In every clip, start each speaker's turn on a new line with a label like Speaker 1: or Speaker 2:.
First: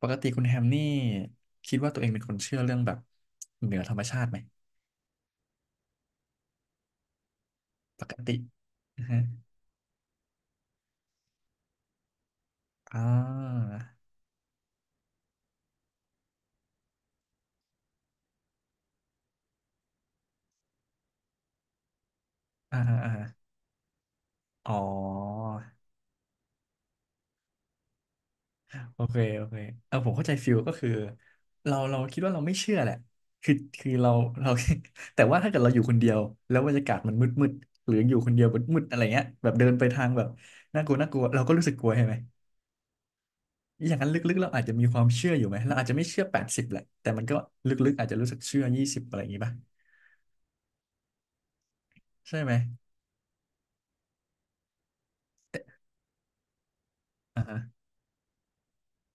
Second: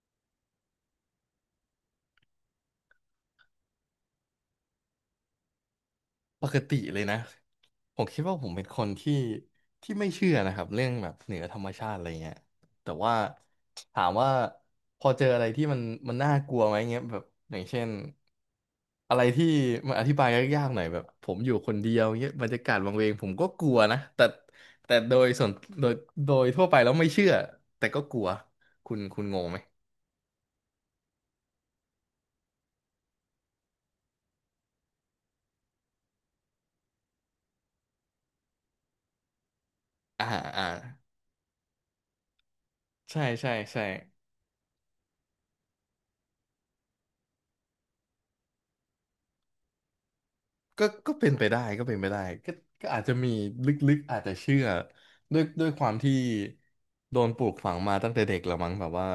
Speaker 1: ปกติคุณแฮมนี่คิดว่าตัวเองเป็นคนเชื่อเรื่องแบบเหนือธรรมชาติไหม
Speaker 2: ปกติเลยนะผ
Speaker 1: ป
Speaker 2: ม
Speaker 1: ก
Speaker 2: คิด
Speaker 1: ติ
Speaker 2: ว่าผมเป็นคน
Speaker 1: อือ
Speaker 2: ที่
Speaker 1: ฮะ
Speaker 2: ไม่เชื่อนะครับเรื่องแบบเหนือธรรมชาติอะไรเงี้ยแต่
Speaker 1: อ่
Speaker 2: ว่า
Speaker 1: า
Speaker 2: ถามว่าพอเจออะไรที่มันน่ากลัวไหมเงี้ยแบบอย่างเช่นอะไรที่มันอธิบายยากๆหน่อยแบบผมอยู่คนเดียวเงี้ยบรรยากา
Speaker 1: อ่า
Speaker 2: ศวัง
Speaker 1: อ่า
Speaker 2: เว
Speaker 1: อา
Speaker 2: งผมก็กลัวนะ
Speaker 1: อ๋อ
Speaker 2: แต่โดยโดยทั่วไปแล้วไม่เชื่อแต่ก็กลัว
Speaker 1: โอเค
Speaker 2: คุณง
Speaker 1: โอ
Speaker 2: ง
Speaker 1: เค
Speaker 2: ไหม
Speaker 1: เออผมเข้าใจฟิลก็คือเราคิดว่าเราไม่เชื่อแหละคือคือเราเรา แต่ว่าถ้าเกิดเราอยู่คนเดียวแล้วบรรยากาศมันมืดมืดหรืออยู่คนเดียวมืดมืดอะไรเงี้ยแบบเดินไปทางแบ
Speaker 2: อ่า
Speaker 1: บ
Speaker 2: อ่า
Speaker 1: น่ากลัวน่ากลัวเราก็รู้สึกกลัวใช่ไหม
Speaker 2: ใช่ใช่ใช่
Speaker 1: อย่างนั้นลึกๆเราอาจจะมีความเชื่ออยู่ไหมเราอาจจะไม่เชื่อ80แหละแต่มันก็ลึกๆอาจจะรู้สึกเชื่อ20อะไรอย่างงี้ป่ะ
Speaker 2: ก็เป็นไปได้ ก็เป็นไปได้
Speaker 1: ใช่ไห
Speaker 2: ก็
Speaker 1: ม
Speaker 2: ก็อาจจะมีลึกๆอาจจะเชื่อด้วยความที่โดนป
Speaker 1: อ่า
Speaker 2: ลูก
Speaker 1: ฮะ
Speaker 2: ฝังมาตั้งแต่เด็กละมั้งแบบว่า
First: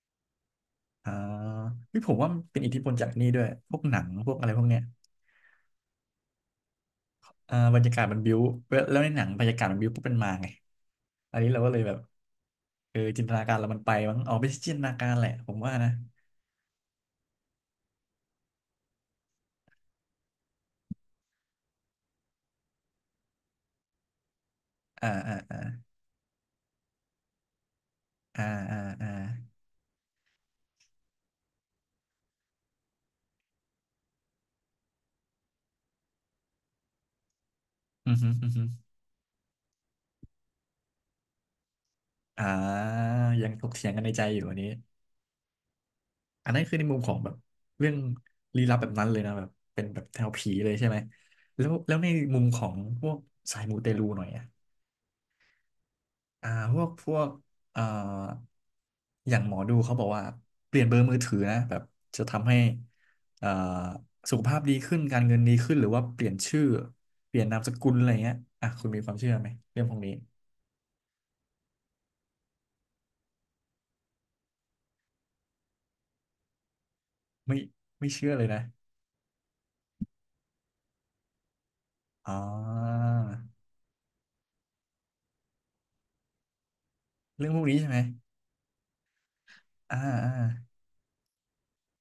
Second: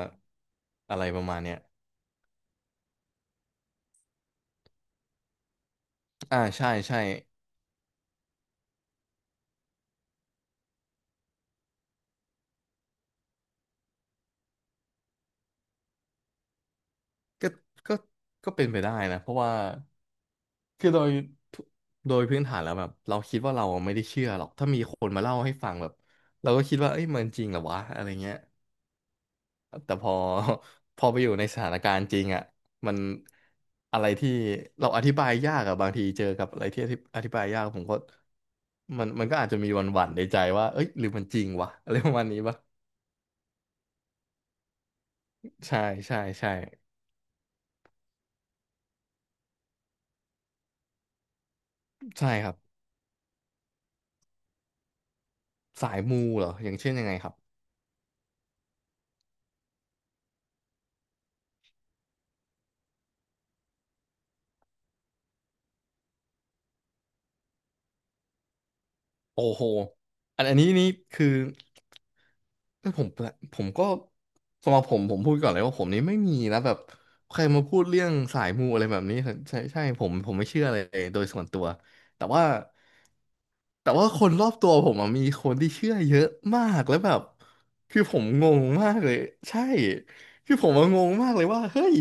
Speaker 2: อะไร
Speaker 1: อ่า
Speaker 2: ประมาณเนี้ย
Speaker 1: พี่ผมว่ามันเป็นอิทธิพลจากนี่ด้วย พวกหนัง พวกอะไรพวกเนี้ย
Speaker 2: อ่าใช่ใช่
Speaker 1: อ่าบรรยากาศมันบิ้วแล้วในหนังบรรยากาศมันบิ้วปุ๊บเป็นมาไงอันนี้เราก็เลยแบบเออจินตนาการเรามันไปมั้งอ๋อไม่ใช่จินตนาการแหละผมว่านะ
Speaker 2: ก็ก็ก็เป็นไปได้นะเพราะว่าคือโดยทุโดยพื้นฐานแล้วแบบเราคิดว่าเราไม่ได้เชื่อหรอกถ้ามีค
Speaker 1: อ่า
Speaker 2: นมา
Speaker 1: อ่า
Speaker 2: เล่าให้
Speaker 1: อ่า
Speaker 2: ฟังแบบเราก็คิดว่าเอ้ยมันจริงเหรอวะอะไรเงี้ย
Speaker 1: อ่าอ่าอ่า
Speaker 2: แต่พอ พอไปอยู่ในสถานการณ์จริงอ่ะมันอะไรที่เราอธิบายยากอะบางทีเจอกับอะไรที่อธิบายยากผมก็
Speaker 1: อือฮึอือฮึ
Speaker 2: มันก็อาจจะมีหวั่นๆในใจว่าเอ้ยหรือมันจริงวะอะไรประมาณนี้
Speaker 1: อ่า
Speaker 2: ปะ
Speaker 1: ยังถกเถียงกันในใจอยู่อันนี้
Speaker 2: ใช่ใช่
Speaker 1: อั
Speaker 2: ใช่
Speaker 1: นนั้นคือในมุมของแบบเรื่องลี้ลับแบบนั้นเลยนะแบบเป็นแบบแนวผีเลยใช่ไหมแล้วแล้วใน
Speaker 2: ใช่
Speaker 1: มุม
Speaker 2: ครับ
Speaker 1: ของพวกสายมูเตลูหน่อยอะ
Speaker 2: สายมูเหร
Speaker 1: อ่า
Speaker 2: ออย่า
Speaker 1: พ
Speaker 2: ง
Speaker 1: วก
Speaker 2: เช่นยั
Speaker 1: พ
Speaker 2: งไง
Speaker 1: ว
Speaker 2: ค
Speaker 1: ก
Speaker 2: รับ
Speaker 1: เอ่ออย่างหมอดูเขาบอกว่าเปลี่ยนเบอร์มือถือนะแบบจะทำให้เอ่อสุขภาพดีขึ้นการเงินดีขึ้นหรือว่าเปลี่ยนชื่อเปลี่ยนนามสกุลอะไรเงี้ยอ่ะคุณมีความเชื่อ
Speaker 2: โอ้
Speaker 1: ไหม
Speaker 2: โห
Speaker 1: เรื่องพวกนี้
Speaker 2: อันนี้นี่คือเอ้ยผมก็สำหรับผมผมพูดก่อนเลยว่าผมนี่ไม่มีนะแบบใคร
Speaker 1: ไม่
Speaker 2: มาพูดเรื่อ
Speaker 1: ไม่
Speaker 2: ง
Speaker 1: เชื่อเล
Speaker 2: สา
Speaker 1: ย
Speaker 2: ย
Speaker 1: นะ
Speaker 2: มูอะไรแบบนี้ใช่ใช่ผมไม่เชื่อเลยโดยส่วนตัวแต่
Speaker 1: อ๋
Speaker 2: ว่า
Speaker 1: อ
Speaker 2: แต่ว่าคนรอบตัวผมอะมีคนที่เชื่อเยอะมากแล้วแบบ
Speaker 1: เรื่องพวกนี้ใช่ไหม
Speaker 2: คือผมงงมากเลยใช่
Speaker 1: อ่าอ่า
Speaker 2: คือผมอะงงมากเลยว่าเฮ้ย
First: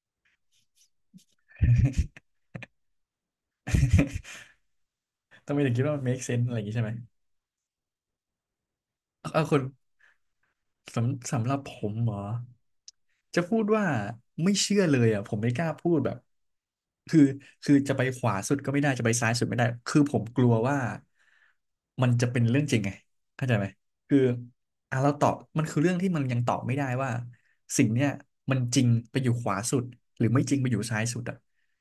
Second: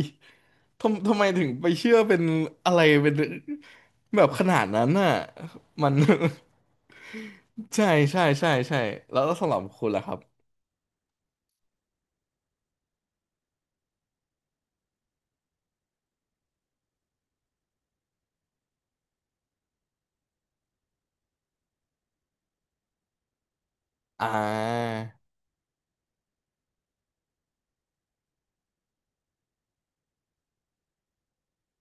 Speaker 2: ทำไมถึงไปเชื่อเป็นอะไรเป็นแบบขนาดนั้นน่ะ
Speaker 1: ทำไมถึงคิด
Speaker 2: มั
Speaker 1: ว่า
Speaker 2: น
Speaker 1: มัน make sense อะไรอย่างงี้ใช่ไหม
Speaker 2: ใช่ใช่ใช่ใช่แล้ว
Speaker 1: เออ
Speaker 2: สำห
Speaker 1: คุ
Speaker 2: รับ
Speaker 1: ณ
Speaker 2: คุณล่ะครับ
Speaker 1: สำหรับผมเหรอจะพูดว่าไม่เชื่อเลยอ่ะผมไม่กล้าพูดแบบคือจะไปขวาสุดก็ไม่ได้จะไปซ้ายสุดไม่ได้คือผมกลัวว่ามันจะเป็นเรื่องจริงไงเข้าใจไหมคือ
Speaker 2: อ่า
Speaker 1: อ่ะเราตอบมันคือเรื่องที่มันยังตอบไม่ได้ว่าสิ่งเนี้ยมันจริงไปอยู่ขวาสุดหรือไม่จริงไปอยู่ซ้ายสุดอ่ะ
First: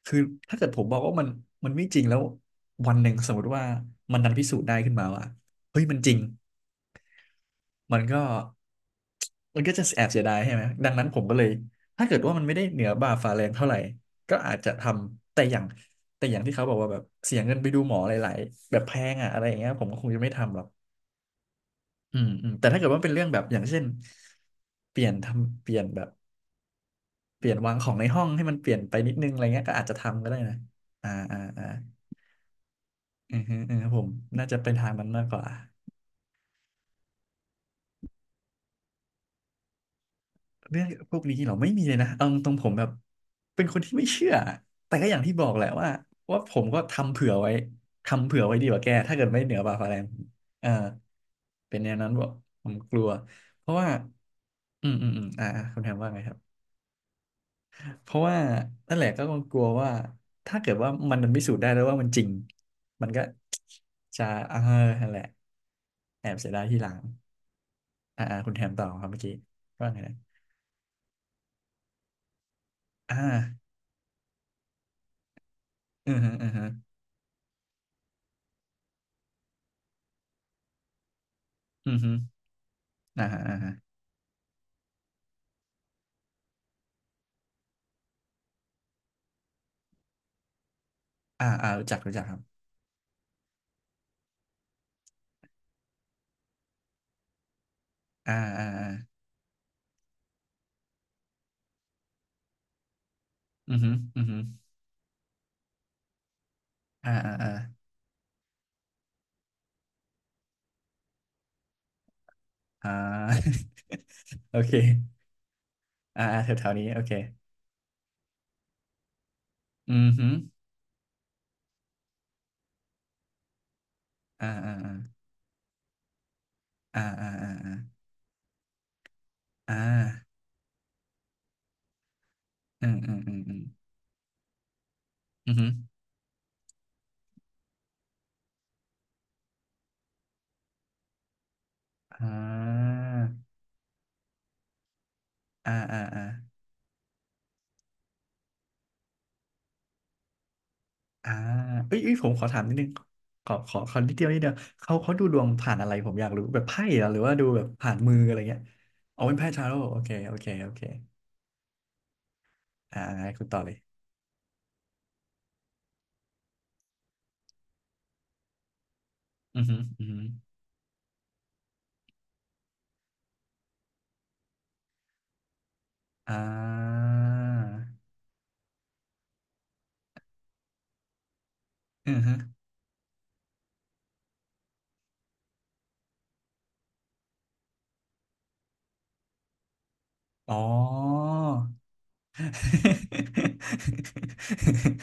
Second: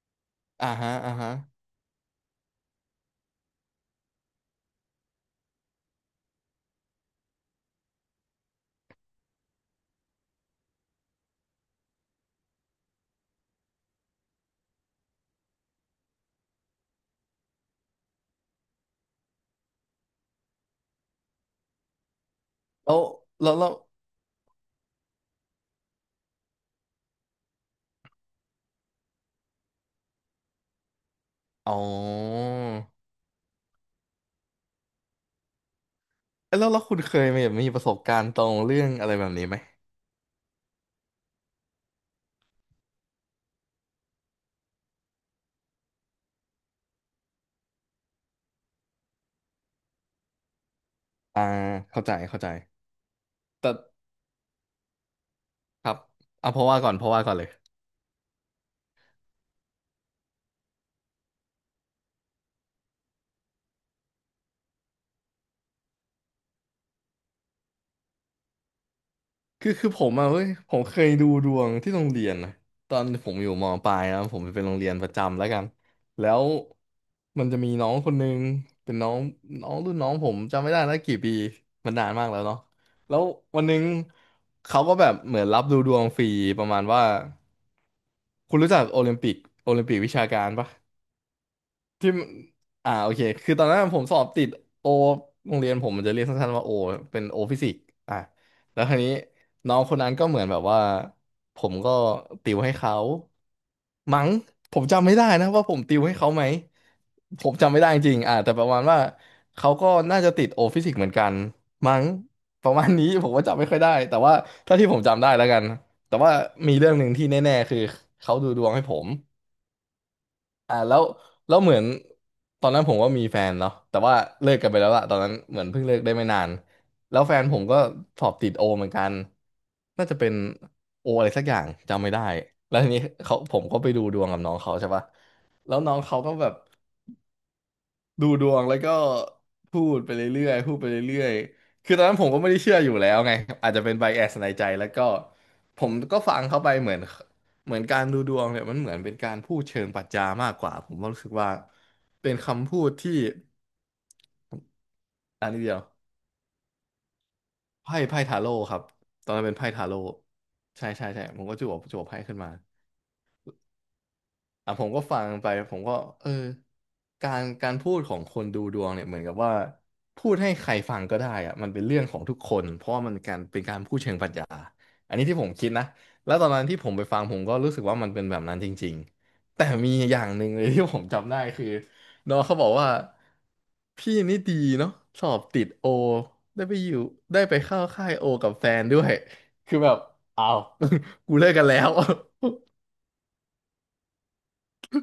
Speaker 1: คือถ้าเกิ
Speaker 2: อ่า
Speaker 1: ดผม
Speaker 2: ฮะ
Speaker 1: บอก
Speaker 2: อ่า
Speaker 1: ว่ามัน
Speaker 2: ฮะ
Speaker 1: ไม่จริงแล้ววันหนึ่งสมมติว่ามันดันพิสูจน์ได้ขึ้นมาว่าเฮ้ยมันจริง มันก็จะแอบเสียดายใช่ไหมดังนั้นผมก็เลยถ้าเกิดว่ามันไม่ได้เหนือบ่าฝ่าแรงเท่าไหร่ก็อาจจะทำแต่อย่างที่เขาบอกว่าแบบเสียเงินไปดูหมอหลายๆแบบแพงอ่ะอะไรอย่างเงี้ยผมก็คงจะไม่ทำหรอกอืมอืมแต่ถ้าเกิด
Speaker 2: แล้ว
Speaker 1: ว่าเป็นเรื่องแบบ
Speaker 2: แล้ว
Speaker 1: อย่าง
Speaker 2: แล้ว
Speaker 1: เช่นเปลี่ยนทำเปลี่ยนแบบเปลี่ยนวางของในห้องให้มันเปลี่ยนไปนิดนึงอะไรเงี้ยก็อาจจะทำก็ได้นะอ่าอ่าอ่า
Speaker 2: อ๋อ
Speaker 1: อือฮึอือฮึผมน่าจะเป็นทางมันมากกว่า
Speaker 2: เอ้ยแล้วแล้วคุณเคยมีแบบมีประสบการณ์ตรงเรื่องอะไรแบบนี้ไหม
Speaker 1: เรื่องพวกนี้เราไม่มีเลยนะเอาตรงๆผมแบบเป็นคนที่ไม่เชื่อแต่ก็อย่างที่บอกแหละว่าว่าผมก็ทำเผื่อไว้ทำเผื่อไว้ดีกว่าแกถ้าเกิดไม่เหนือบ่าฟ้าแรงเอ่า
Speaker 2: อ่า
Speaker 1: เป็นแนว
Speaker 2: เข้า
Speaker 1: นั้น
Speaker 2: ใจ
Speaker 1: บอก
Speaker 2: เข้าใจ
Speaker 1: ผมกลัวเพ
Speaker 2: แต่
Speaker 1: ราะว่าอืมอืมอืมอ่าอ่าคุณ
Speaker 2: ค
Speaker 1: แท
Speaker 2: รั
Speaker 1: น
Speaker 2: บ
Speaker 1: ว่าไงครับ
Speaker 2: เอาเพราะว่าก่อนเพราะว่าก่อนเลย
Speaker 1: เพราะว่านั่นแหละก็กลัวว่าถ้าเกิดว่ามันพิสูจน์ได้แล้วว่ามันจริงมันก็จะเออนั่นแหละแอบเสียดายทีหลังอ่าอ่าคุณแทนต่อครับเมื่อกี้
Speaker 2: คือ
Speaker 1: ว่า
Speaker 2: คือ
Speaker 1: ไง
Speaker 2: ผม
Speaker 1: นะ
Speaker 2: อะเว้ยผมเคยดูดวงที่โรงเรียนนะตอน
Speaker 1: อ่า
Speaker 2: ผมอยู่มปลายนะผมเป็นโรงเรียนประจำแล้วกัน
Speaker 1: อือ
Speaker 2: แล้
Speaker 1: ฮึ
Speaker 2: ว
Speaker 1: อือฮึ
Speaker 2: มันจะมีน้องคนนึงเป็นน้องน้องรุ่นน้องผมจำไม่ได้แล้วกี่ปีมั
Speaker 1: อื
Speaker 2: น
Speaker 1: อ
Speaker 2: นา
Speaker 1: ฮึ
Speaker 2: นมากแล้วเนาะแล้ว
Speaker 1: อ่าฮะอ่า
Speaker 2: วันห
Speaker 1: ฮะ
Speaker 2: นึงเขาก็แบบเหมือนรับดูดวงฟรีประมาณว่าคุณรู้จักโอลิมปิกโอลิมปิกวิชาการปะ
Speaker 1: อ่าอ่ารู้จัก
Speaker 2: ที่
Speaker 1: รู้จั
Speaker 2: มั
Speaker 1: ก
Speaker 2: น
Speaker 1: ครับ
Speaker 2: อ่าโอเคคือตอนนั้นผมสอบติดโอโรงเรียนผมมันจะเรียกสั้นๆว่าโอเป็นโอฟิสิกส์อ่ะ
Speaker 1: อ่าอ่า
Speaker 2: แล้ว
Speaker 1: อ่า
Speaker 2: คราวนี้น้องคนนั้นก็เหมือนแบบว่าผมก็ติวให้เขา
Speaker 1: อือฮึอื
Speaker 2: มั้
Speaker 1: อ
Speaker 2: ง
Speaker 1: ฮึ
Speaker 2: ผมจำไม่ได้นะว่าผมติวให้เขาไหม
Speaker 1: อ่าอ่า
Speaker 2: ผ
Speaker 1: อ่า
Speaker 2: มจำไม่ได้จริงๆอ่ะแต่ประมาณว่าเขาก็น่าจะติดโอฟิสิกส์เหมือนกันมั้งประมา
Speaker 1: อ่า
Speaker 2: ณนี้ ผมก็จำไม่ค่อยได้แต่ว่า
Speaker 1: โอเค
Speaker 2: เท่าที่ผมจำได้แล้วกันแต่
Speaker 1: อ่า
Speaker 2: ว่า
Speaker 1: อ่าแถว
Speaker 2: มี
Speaker 1: ๆนี้
Speaker 2: เรื่อง
Speaker 1: โอ
Speaker 2: หนึ่ง
Speaker 1: เค
Speaker 2: ที่แน่ๆคือเขาดูดวงให้ผม
Speaker 1: อือฮึ
Speaker 2: อ่าแล้วแล้วเหมือนตอนนั้นผมก็มีแฟนเนาะแต่ว่า
Speaker 1: อ่า
Speaker 2: เลิกกัน
Speaker 1: อ่า
Speaker 2: ไปแล้วล่ะตอนนั้นเหมือนเพิ่งเลิกได้ไม่นาน
Speaker 1: อ่า
Speaker 2: แล้ว
Speaker 1: อ่า
Speaker 2: แฟน
Speaker 1: อ่า
Speaker 2: ผม
Speaker 1: อ่า
Speaker 2: ก็สอบติดโอเหมือนกัน
Speaker 1: อ่
Speaker 2: น่าจะเป็น
Speaker 1: า
Speaker 2: โออะไรสักอย่างจำไม่ได้แล้ว
Speaker 1: อื
Speaker 2: ที
Speaker 1: ม
Speaker 2: นี้
Speaker 1: อืมอื
Speaker 2: เขา
Speaker 1: มอื
Speaker 2: ผ
Speaker 1: ม
Speaker 2: มก็ไปดูดวงกับน้องเขาใช่ปะ
Speaker 1: อือฮึ
Speaker 2: แล้วน้องเขาก็แบบ ดูดวงแล้วก็พูดไปเรื่อยๆพูดไปเรื่อยๆคือตอนนั้นผ
Speaker 1: อ่
Speaker 2: มก็ไม่ได้เชื่ออ
Speaker 1: า
Speaker 2: ยู่แล้วไงอาจจะเป็นไบแอสในใจแล้วก็
Speaker 1: อ่า
Speaker 2: ผม
Speaker 1: อ่า
Speaker 2: ก็
Speaker 1: อ่า
Speaker 2: ฟังเข้าไปเหมือนเหมือนการดูดวงเนี่ยมันเหมือนเป็นการพูดเชิงปรัชญามากกว่าผมก็รู้สึ
Speaker 1: อ่า
Speaker 2: กว่า
Speaker 1: เอ้ยเอ้ยผ
Speaker 2: เป็
Speaker 1: ม
Speaker 2: น
Speaker 1: ขอถาม
Speaker 2: คำ
Speaker 1: นิด
Speaker 2: พู
Speaker 1: นึง
Speaker 2: ดที่
Speaker 1: ขอนิดเดียวนิดเดียวเขาดูดว
Speaker 2: อั
Speaker 1: ง
Speaker 2: นนี้เดี
Speaker 1: ผ่า
Speaker 2: ย
Speaker 1: น
Speaker 2: ว
Speaker 1: อะไรผมอยากรู้แบบไพ่เหรอหรือว่าดูแบบผ่านมือ
Speaker 2: ไพ่
Speaker 1: อะ
Speaker 2: ทา
Speaker 1: ไร
Speaker 2: โร่
Speaker 1: เงี้ย
Speaker 2: ครับ
Speaker 1: เอา
Speaker 2: ตอ
Speaker 1: เป็
Speaker 2: น
Speaker 1: น
Speaker 2: นั้น
Speaker 1: ไพ่
Speaker 2: เป็น
Speaker 1: ทา
Speaker 2: ไพ่
Speaker 1: โร่
Speaker 2: ทา
Speaker 1: โอ
Speaker 2: โร่
Speaker 1: เคโอเคโอเค
Speaker 2: ใช่ใช่ใช่ผมก็จั่วไพ่ขึ้นมา
Speaker 1: อ่าคุณต่อเลย
Speaker 2: อ่ะผมก็ฟังไปผมก็เออการพูดของคนดูดวงเนี่ยเหมือนกับว่า
Speaker 1: อือฮึอือฮึ
Speaker 2: พูดให้ใครฟังก็ได้อะมันเป็นเรื่องของทุกคนเพราะว่ามันการเป็นการพูดเชิงปรัชญาอันนี้ที่ผมคิดนะแล้
Speaker 1: อ่
Speaker 2: วตอนนั้นที่ผม
Speaker 1: า
Speaker 2: ไปฟังผมก็รู้สึกว่ามันเป็นแบบนั้นจริงๆแต่มีอย่างหนึ่งเลย ที่ผมจำได้คือ
Speaker 1: อือฮึ
Speaker 2: น้องเขาบอกว่าพี่นี่ดีเนาะสอบติดโอได้ไปอยู่ได้ไปเข้าค่ายโอกับแฟนด้วยคือแบบอ้า
Speaker 1: อ๋อ
Speaker 2: ว กูเลิกกันแล้ว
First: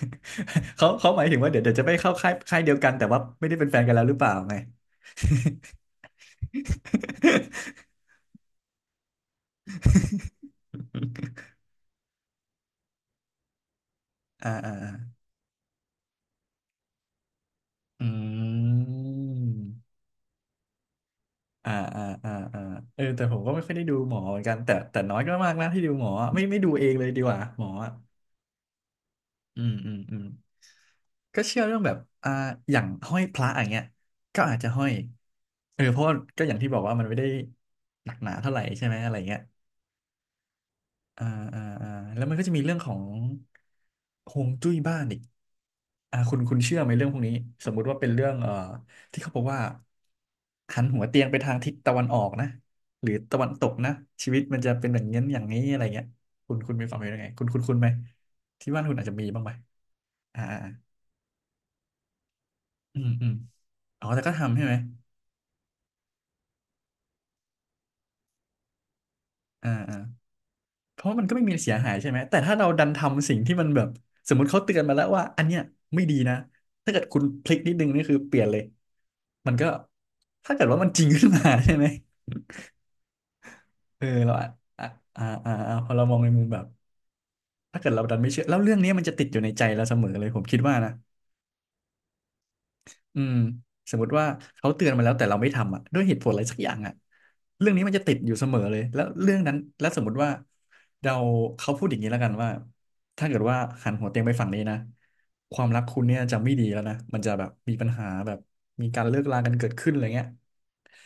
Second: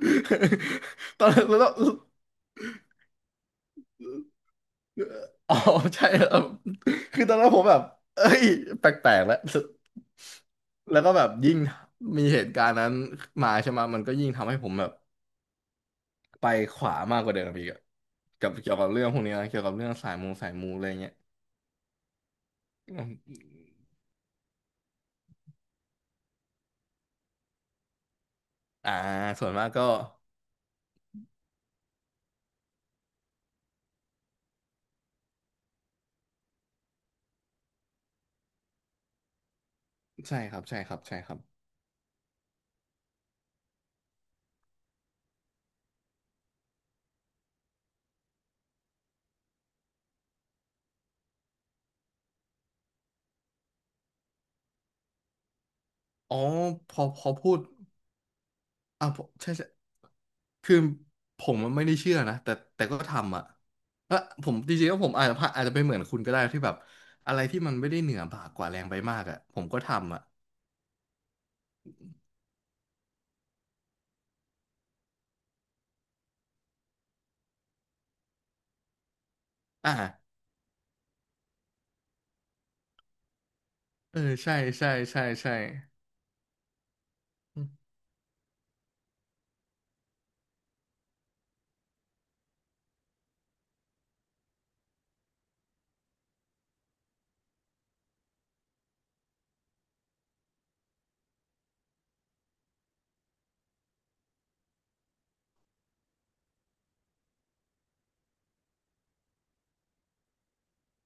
Speaker 1: เขาห
Speaker 2: ต
Speaker 1: มา
Speaker 2: อ
Speaker 1: ย
Speaker 2: น
Speaker 1: ถึง
Speaker 2: นั้น
Speaker 1: ว่าเดี๋ยว
Speaker 2: แล้ว
Speaker 1: เดี๋ยวจะไปเข้าค่ายค่ายเดียวกันแต่ว่าไม่ได้เป็นแฟนกันแล้วหรือเปล่าไง
Speaker 2: อ๋อใช่เออคือตอนนั้นผมแบบเอ้ย แปลกๆแล้ว แล้วก็แบบยิ่งมีเหตุการณ์นั้นมาใช่ไหมมันก็ยิ่ง
Speaker 1: อ่า
Speaker 2: ทำให้ ผ
Speaker 1: อ่า
Speaker 2: มแบบ
Speaker 1: อ่า
Speaker 2: ไปขวามากกว่าเดิมอีกอะ
Speaker 1: อื
Speaker 2: เกี่ยวกับเรื่องพวกนี้
Speaker 1: ม
Speaker 2: นะเกี่ยวกับเรื่องสายมูอะไรเงี้ย
Speaker 1: อ่าอ่าอ่าอ่าเอ
Speaker 2: อื
Speaker 1: อแต่ผม
Speaker 2: ม
Speaker 1: ก็ไม่ค่อยได้ดูหมอเหมือนกันแต่แต่น้อยก็มากนะที่ดูหมออะไม่ไม่ดูเองเลยดีกว่าหมออะ
Speaker 2: อ่า ส่วน
Speaker 1: อื
Speaker 2: มาก
Speaker 1: ม
Speaker 2: ก็
Speaker 1: อืมอืม ก็เชื่อเรื่องแบบอ่าอย่างห้อยพระอย่างเงี้ยก็อาจจะห้อยเออเพราะว่าก็อย่างที่บอกว่ามันไม่ได้หนักหนาเท่าไหร่ใช่ไหมอะไรเงี้ย
Speaker 2: ใช่ครับใช่ครับใช่
Speaker 1: อ่า
Speaker 2: ครับ
Speaker 1: อ่าอ่าแล้วมันก็จะมีเรื่องของฮวงจุ้ยบ้านอีกอ่าคุณเชื่อไหมเรื่องพวกนี้สมมุติว่าเป็นเรื่องที่เขาบอกว่าหันหัวเตียงไปทางทิศตะวันออกนะหรือตะวันตกนะชีวิตมันจะเป็นอย่างนี้อย่างนี้อะไรเงี้ย
Speaker 2: อ๋อ
Speaker 1: คุณมี
Speaker 2: พ
Speaker 1: ความ
Speaker 2: อ
Speaker 1: เห็นยั
Speaker 2: พ
Speaker 1: งไง
Speaker 2: อ
Speaker 1: คุณ
Speaker 2: พู
Speaker 1: คุ
Speaker 2: ด
Speaker 1: ณคุณไหมที่บ้านคุณอาจ
Speaker 2: อ่ะ
Speaker 1: จะ
Speaker 2: ผ
Speaker 1: มี
Speaker 2: ม
Speaker 1: บ้างไหม
Speaker 2: ใช่ใช่
Speaker 1: อ่าอ่า
Speaker 2: คือผมมันไม่ได้เชื่อนะแต่ก็
Speaker 1: อืมอืม
Speaker 2: ทำอ่ะ
Speaker 1: อ๋อ
Speaker 2: เออ
Speaker 1: แต่ก็
Speaker 2: ผม
Speaker 1: ทำใช่
Speaker 2: จ
Speaker 1: ไหม
Speaker 2: ริงๆแล้วผมอาจจะพลาดอาจจะเป็นเหมือนคุณก็ได้ที่แบบอะไรที่มันไม่ได้เหนือบ่ากว่าแรงไปมากอ่ะผม
Speaker 1: อ่า
Speaker 2: ก็
Speaker 1: อ่า
Speaker 2: ทำอ่ะ
Speaker 1: เพราะมันก็ไม่มีเสียหายใช่ไหมแต่ถ้าเราดันทำสิ่งที่มันแบบสมมติเขาเตือนมาแล้วว่าอันเนี้ยไม่ดีนะถ้าเกิดคุณพลิกนิดนึงนี่คือเปลี่ยนเลยมันก็
Speaker 2: อ่า
Speaker 1: ถ้าเกิดว่ามันจริงขึ้นมาใช่ไหมเออ
Speaker 2: เออ
Speaker 1: เราอ่ะ
Speaker 2: ใช่
Speaker 1: อ่ะ
Speaker 2: ใช่ใช่
Speaker 1: อ่าอ่า
Speaker 2: ใช่
Speaker 1: อ่าพอเรามองในมุมแบบ
Speaker 2: อืม
Speaker 1: ถ้าเกิดเราดันไม่เชื่อแล้วเรื่องนี้มันจะติดอยู่ในใจเราเสมอเลยผมคิดว่านะ อืมสมมติว่าเขาเตือนมาแล้วแต่เราไม่ทำอ่ะด้วยเหตุผลอะไรสักอย่างอ่ะเรื่องนี้มันจะติดอยู่เสมอเลยแล้วเรื่องนั้นแล้วสมมติว่าเราเขาพูดอย่างนี้แล้วกันว่าถ้าเกิดว่าหันหัวเตียงไปฝั่งนี้นะความรักคุณเนี่ยจะไม่ดีแล้วนะมันจะแบบมีปัญหาแบบมีการเลิกลากันเกิดขึ้นอะไรเงี้ย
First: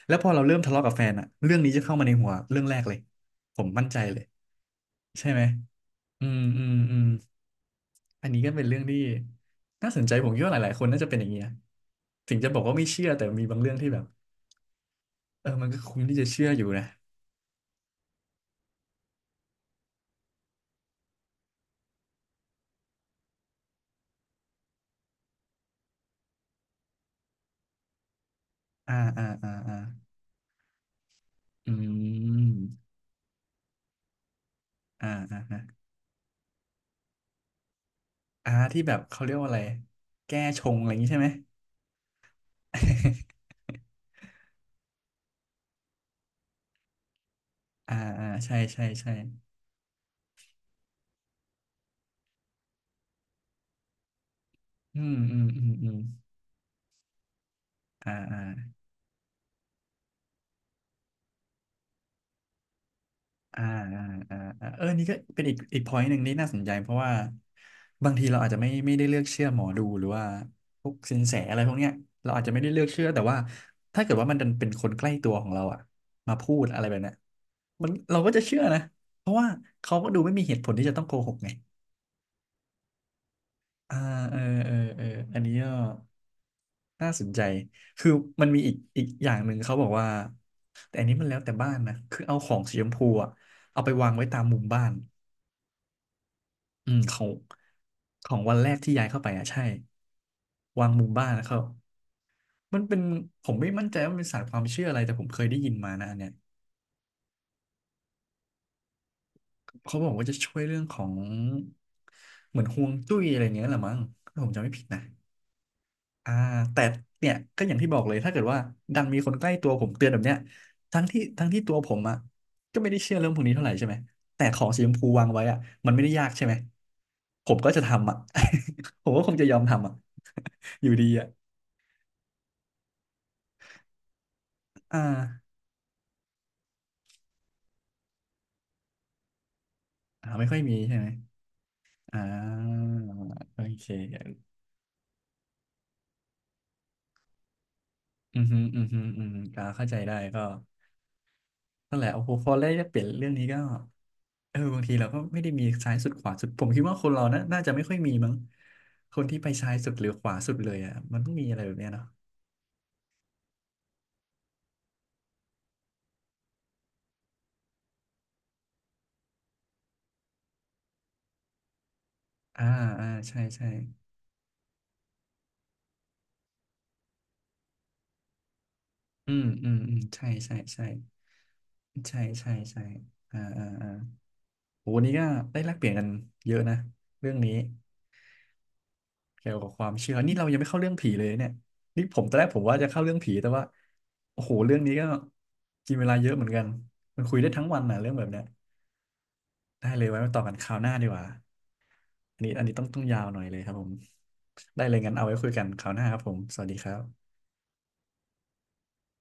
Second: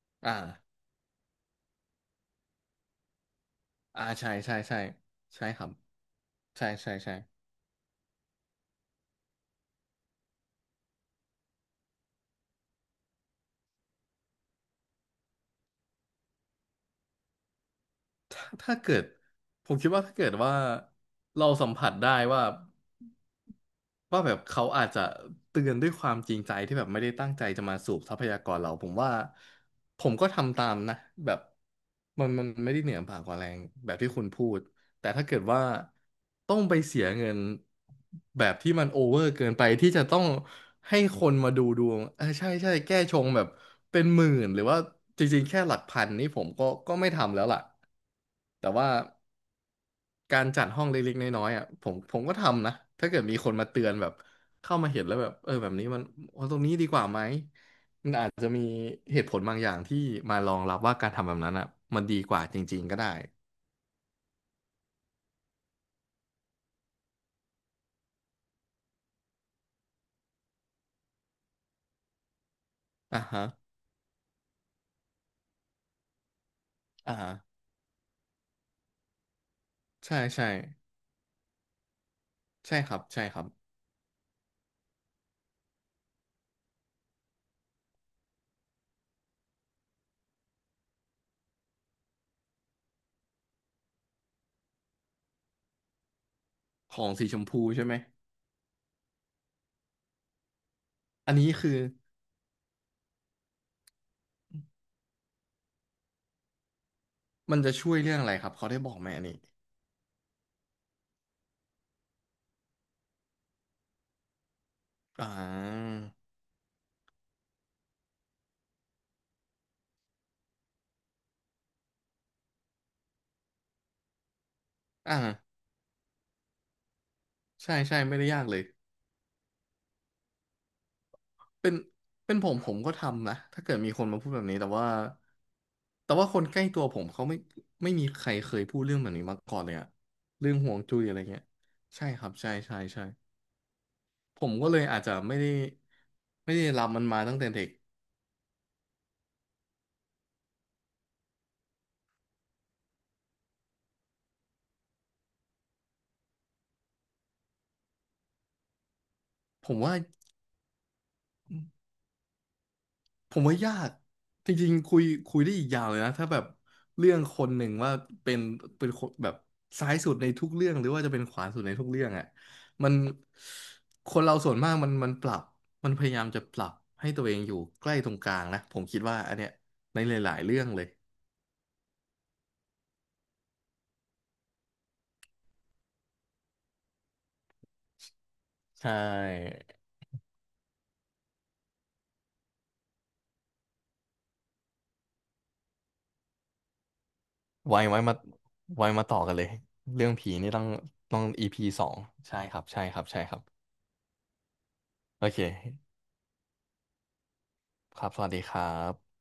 Speaker 1: แล้วพอ
Speaker 2: อ่า
Speaker 1: เราเริ่มทะเลาะกับแฟนอ่ะเรื่องนี้จะเข้ามาในหัวเรื่องแรกเลยผมมั่นใจ
Speaker 2: อ่า
Speaker 1: เลย
Speaker 2: ใช่ใช่ใช่
Speaker 1: ใช่ไหม
Speaker 2: ใช่ครับ
Speaker 1: อืมอื
Speaker 2: ใช่
Speaker 1: ม
Speaker 2: ใช่
Speaker 1: อืม
Speaker 2: ใช่
Speaker 1: อันนี้ก็เป็นเรื่องที่น่าสนใจผมคิดว่าหลายๆ คนน่าจะเป็นอย่างเงี้ยถึงจะบอกว่าไม่เชื่อแต่มีบางเรื่องที่แบบเออมันก็คุ้มที่จะเชื่ออยู่นะ
Speaker 2: ถ้าเกิดผมคิดว่าถ้าเกิดว่าเราสัมผัสได้ว่า แบบเขาอาจจะเตือนด้วยความจริงใจที่แบบไม่ได้ตั้งใจจะมาสูบทรัพยากรเราผม
Speaker 1: อ่า
Speaker 2: ว่า
Speaker 1: อ่าอ่าอ่า
Speaker 2: ผมก็ทำตามนะแบบ
Speaker 1: อื
Speaker 2: มัน
Speaker 1: ม
Speaker 2: ไม่ได้เหนือบ่ากว่าแรงแบบที่คุณพูด
Speaker 1: อ่า
Speaker 2: แต่ถ้าเกิ
Speaker 1: อ่า
Speaker 2: ด
Speaker 1: อ่า
Speaker 2: ว่าต้องไปเสียเงินแบ
Speaker 1: อ่า
Speaker 2: บที่
Speaker 1: ที่
Speaker 2: มัน
Speaker 1: แบ
Speaker 2: โอ
Speaker 1: บ
Speaker 2: เวอ
Speaker 1: เขา
Speaker 2: ร์
Speaker 1: เรียก
Speaker 2: เกิ
Speaker 1: ว่า
Speaker 2: น
Speaker 1: อะไร
Speaker 2: ไปที่จะต้อง
Speaker 1: แก้ชงอะไรอ
Speaker 2: ให้
Speaker 1: ย่างงี้ใช่
Speaker 2: ค
Speaker 1: ไหม
Speaker 2: นมาดูดวงเออใช่ใช่แก้ชงแบบ เป็นหมื่นหรือว่าจริงๆแค่หลักพันนี่ผมก็ไม่ทำแล้วล่ะ
Speaker 1: อ่าอ่าใช่
Speaker 2: แต่
Speaker 1: ใช่
Speaker 2: ว่า
Speaker 1: ใช่
Speaker 2: การจัดห้องเล็กๆน้อยๆอ่ะผมก็ทำนะถ้าเกิดมีคนมาเตือนแบบเข้ามา
Speaker 1: อื
Speaker 2: เห็น
Speaker 1: ม
Speaker 2: แล้วแบบ
Speaker 1: อืม
Speaker 2: เออ
Speaker 1: อื
Speaker 2: แบ
Speaker 1: ม
Speaker 2: บนี้
Speaker 1: อืม
Speaker 2: มันเอาตรงนี้ดีกว่าไหม
Speaker 1: อ่า
Speaker 2: อาจ
Speaker 1: อ่า
Speaker 2: จะมีเหตุผลบางอย่างที่มารองรับว่าการทำแบบนั้นอ่ะมันดีกว่าจริงๆก็ได้
Speaker 1: อ่าอ่าอ่าอ่าเออนี่ก็เป็นอีก point หนึ่งที่น่าสนใจเพราะว่าบางทีเราอาจจะไม่ได้เลือกเชื่อหมอดูหรือว่าพวกสินแสอะไรพวกเนี้ยเราอาจจะไม่ได้เลือกเชื่อ
Speaker 2: อ่า
Speaker 1: แต่ว่า
Speaker 2: ฮะ
Speaker 1: ถ้าเกิดว่ามันดันเป็นคนใกล้ตัวของเราอะมาพูดอะไรแบบเนี้ย
Speaker 2: อ่าฮะ
Speaker 1: มันเราก็จะเชื่อนะเพราะว่าเขาก็
Speaker 2: ใช่
Speaker 1: ดูไม่มี
Speaker 2: ใช่
Speaker 1: เหตุผลที่จะต้องโกหกไง
Speaker 2: ใช่ครับใช่ครับ
Speaker 1: อ่าเออเออเอออันนี้ก็น่าสนใจคือมันมีอีกอย่างหนึ่งเขาบอกว่าแต่อันนี้มันแล้วแต่บ้านนะคือเอาของสีชมพูอะเอาไปวางไว้ตามมุมบ้าน อื
Speaker 2: ข
Speaker 1: ม
Speaker 2: อง
Speaker 1: ขอ
Speaker 2: สี
Speaker 1: ง
Speaker 2: ชมพูใช่ไหม
Speaker 1: ของวันแรกที่ย้ายเข้าไปอ่ะใช่วางมุมบ้า
Speaker 2: อั
Speaker 1: น
Speaker 2: น
Speaker 1: นะ
Speaker 2: นี้
Speaker 1: ครั
Speaker 2: คือ
Speaker 1: มันเป็นผมไม่มั่นใจว่ามันเป็นศาสตร์ความเชื่ออะไรแต่ผมเคยได้ยินมานะอันเนี้ย
Speaker 2: มันจะช่วยเรื่องอะไรครับเขาได้บอกไหมอันนี้
Speaker 1: เขาบอกว่าจะช่วยเรื่องของเหมือนฮวงจุ้ยอะไรเงี้ยแหละมั้งถ้าผมจำไม่ผิดนะ
Speaker 2: อ่า
Speaker 1: อ่าแต่เนี่ยก็อย่างที่บอกเลยถ้าเกิดว่าดันมีคนใกล้ตัวผมเตือนแบบเนี้ยทั้งที่ตัวผมอ่ะก็ไม่ได้เชื่อเรื่องพวกนี้เท่าไหร่ใช่ไหมแต่ของสีชมพูวางไว้
Speaker 2: อ่า
Speaker 1: อ่ะมันไม่ได้ยากใช่ไหมผมก็
Speaker 2: ใช่
Speaker 1: จะ
Speaker 2: ใช่
Speaker 1: ทำอ่ะ
Speaker 2: ไม่ได้ยากเลย
Speaker 1: ผมก็คงจะยอมทำอ่ะ อยู่ดีอ่ะ
Speaker 2: เป็นเป็นผมผมก็ทำนะถ้าเกิดมีคนมาพูดแบบนี้แต่ว่า
Speaker 1: อ่า
Speaker 2: แต่ว่าคนใกล้ตัวผมเขาไม่มีใครเคยพูดเรื่องแบบนี้มาก่อนเลยอะ
Speaker 1: อ่าไม่
Speaker 2: เรื่อ
Speaker 1: ค่
Speaker 2: ง
Speaker 1: อย
Speaker 2: ห่
Speaker 1: มี
Speaker 2: วง
Speaker 1: ใช่
Speaker 2: จุ้ย
Speaker 1: ไหม
Speaker 2: อะไรเงี้ยใช่
Speaker 1: อ่
Speaker 2: ครับใช่ใช่
Speaker 1: า
Speaker 2: ใช่
Speaker 1: โอเ
Speaker 2: ผ
Speaker 1: ค
Speaker 2: มก็เลยอาจจะไม่ได้รับมันมาตั้งแต่เด็ก
Speaker 1: อืมฮึอืมฮึอืมก็เข้าใจได้ก็นั่นแหละโอ้โหพอได้เปลี่ยนเรื่องนี้ก็เออบางทีเราก็ไม่ได้มีซ้ายสุดขวาสุดผมคิดว่าคนเรานะน่าจะไม่ค่อยมีมั้งคนที่ไป
Speaker 2: ผ
Speaker 1: ซ้าย
Speaker 2: ม
Speaker 1: สุ
Speaker 2: ว่า
Speaker 1: ดหรือขวาสุดเลยอ่ะมันต้องมีอะไรแบบเนี้ยเนาะ
Speaker 2: ผมว่ายากจริงๆคุยได้อีกยาวเลยนะถ้าแบบเรื่องคนหนึ่งว่าเป็นเป็นคนแบบซ้ายสุดในทุกเรื่องหรือว่าจะเป็นขวาสุดในทุกเรื่องอ่ะ
Speaker 1: อ่า
Speaker 2: มัน
Speaker 1: อ่าใช่ใช่
Speaker 2: คนเราส่วนมากมันปรับมันพยายามจะปรับให้ตัวเองอยู่ใกล้ตรงกลางนะผมคิดว่า
Speaker 1: อื
Speaker 2: อัน
Speaker 1: ม
Speaker 2: เนี้ย
Speaker 1: อืมอื
Speaker 2: ใน
Speaker 1: ม
Speaker 2: ห
Speaker 1: ใช่
Speaker 2: ลายๆ
Speaker 1: ใช่
Speaker 2: เรื่องเล
Speaker 1: ใช่
Speaker 2: ย
Speaker 1: ใช่ใช่ใช่อ่าอ่าอ่าโหวันนี้ก็ได้แลกเปลี่ยนกันเยอะนะเรื่องนี้
Speaker 2: ใช
Speaker 1: เกี่ย
Speaker 2: ่
Speaker 1: วกับความเชื่อนี่เรายังไม่เข้าเรื่องผีเลยเนี่ย นี่ผมตอนแรกผมว่าจะเข้าเรื่องผีแต่ว่า โอ้โห เรื่องนี้ก็กินเวลาเยอะเหมือนกันมันคุยได้ทั้งวั
Speaker 2: ไว้
Speaker 1: นนะ
Speaker 2: ไว้
Speaker 1: เรื่อง
Speaker 2: มา
Speaker 1: แบบเนี้ย
Speaker 2: ไว้มาต่อกันเลย
Speaker 1: ได้เล
Speaker 2: เรื่
Speaker 1: ย
Speaker 2: อง
Speaker 1: ไว้มา
Speaker 2: ผี
Speaker 1: ต่อ
Speaker 2: นี่
Speaker 1: กัน
Speaker 2: ต้อ
Speaker 1: ค
Speaker 2: ง
Speaker 1: ราวหน้าดีก
Speaker 2: ต้อง
Speaker 1: ว่า
Speaker 2: อีพ p 2ใช่
Speaker 1: อันนี้
Speaker 2: ครั
Speaker 1: อั
Speaker 2: บ
Speaker 1: นนี้
Speaker 2: ใช่
Speaker 1: ต้อง
Speaker 2: ค
Speaker 1: ต้อ
Speaker 2: รั
Speaker 1: ง
Speaker 2: บ
Speaker 1: ยา
Speaker 2: ใช่
Speaker 1: ว
Speaker 2: ค
Speaker 1: ห
Speaker 2: รั
Speaker 1: น่อ
Speaker 2: บ
Speaker 1: ยเลยครับผม ได้เลยงั้นเอา
Speaker 2: โอ
Speaker 1: ไว้
Speaker 2: เค
Speaker 1: คุยกันคราวหน้าครับผมสวัสดีครับ
Speaker 2: ครับสวัสดีครับ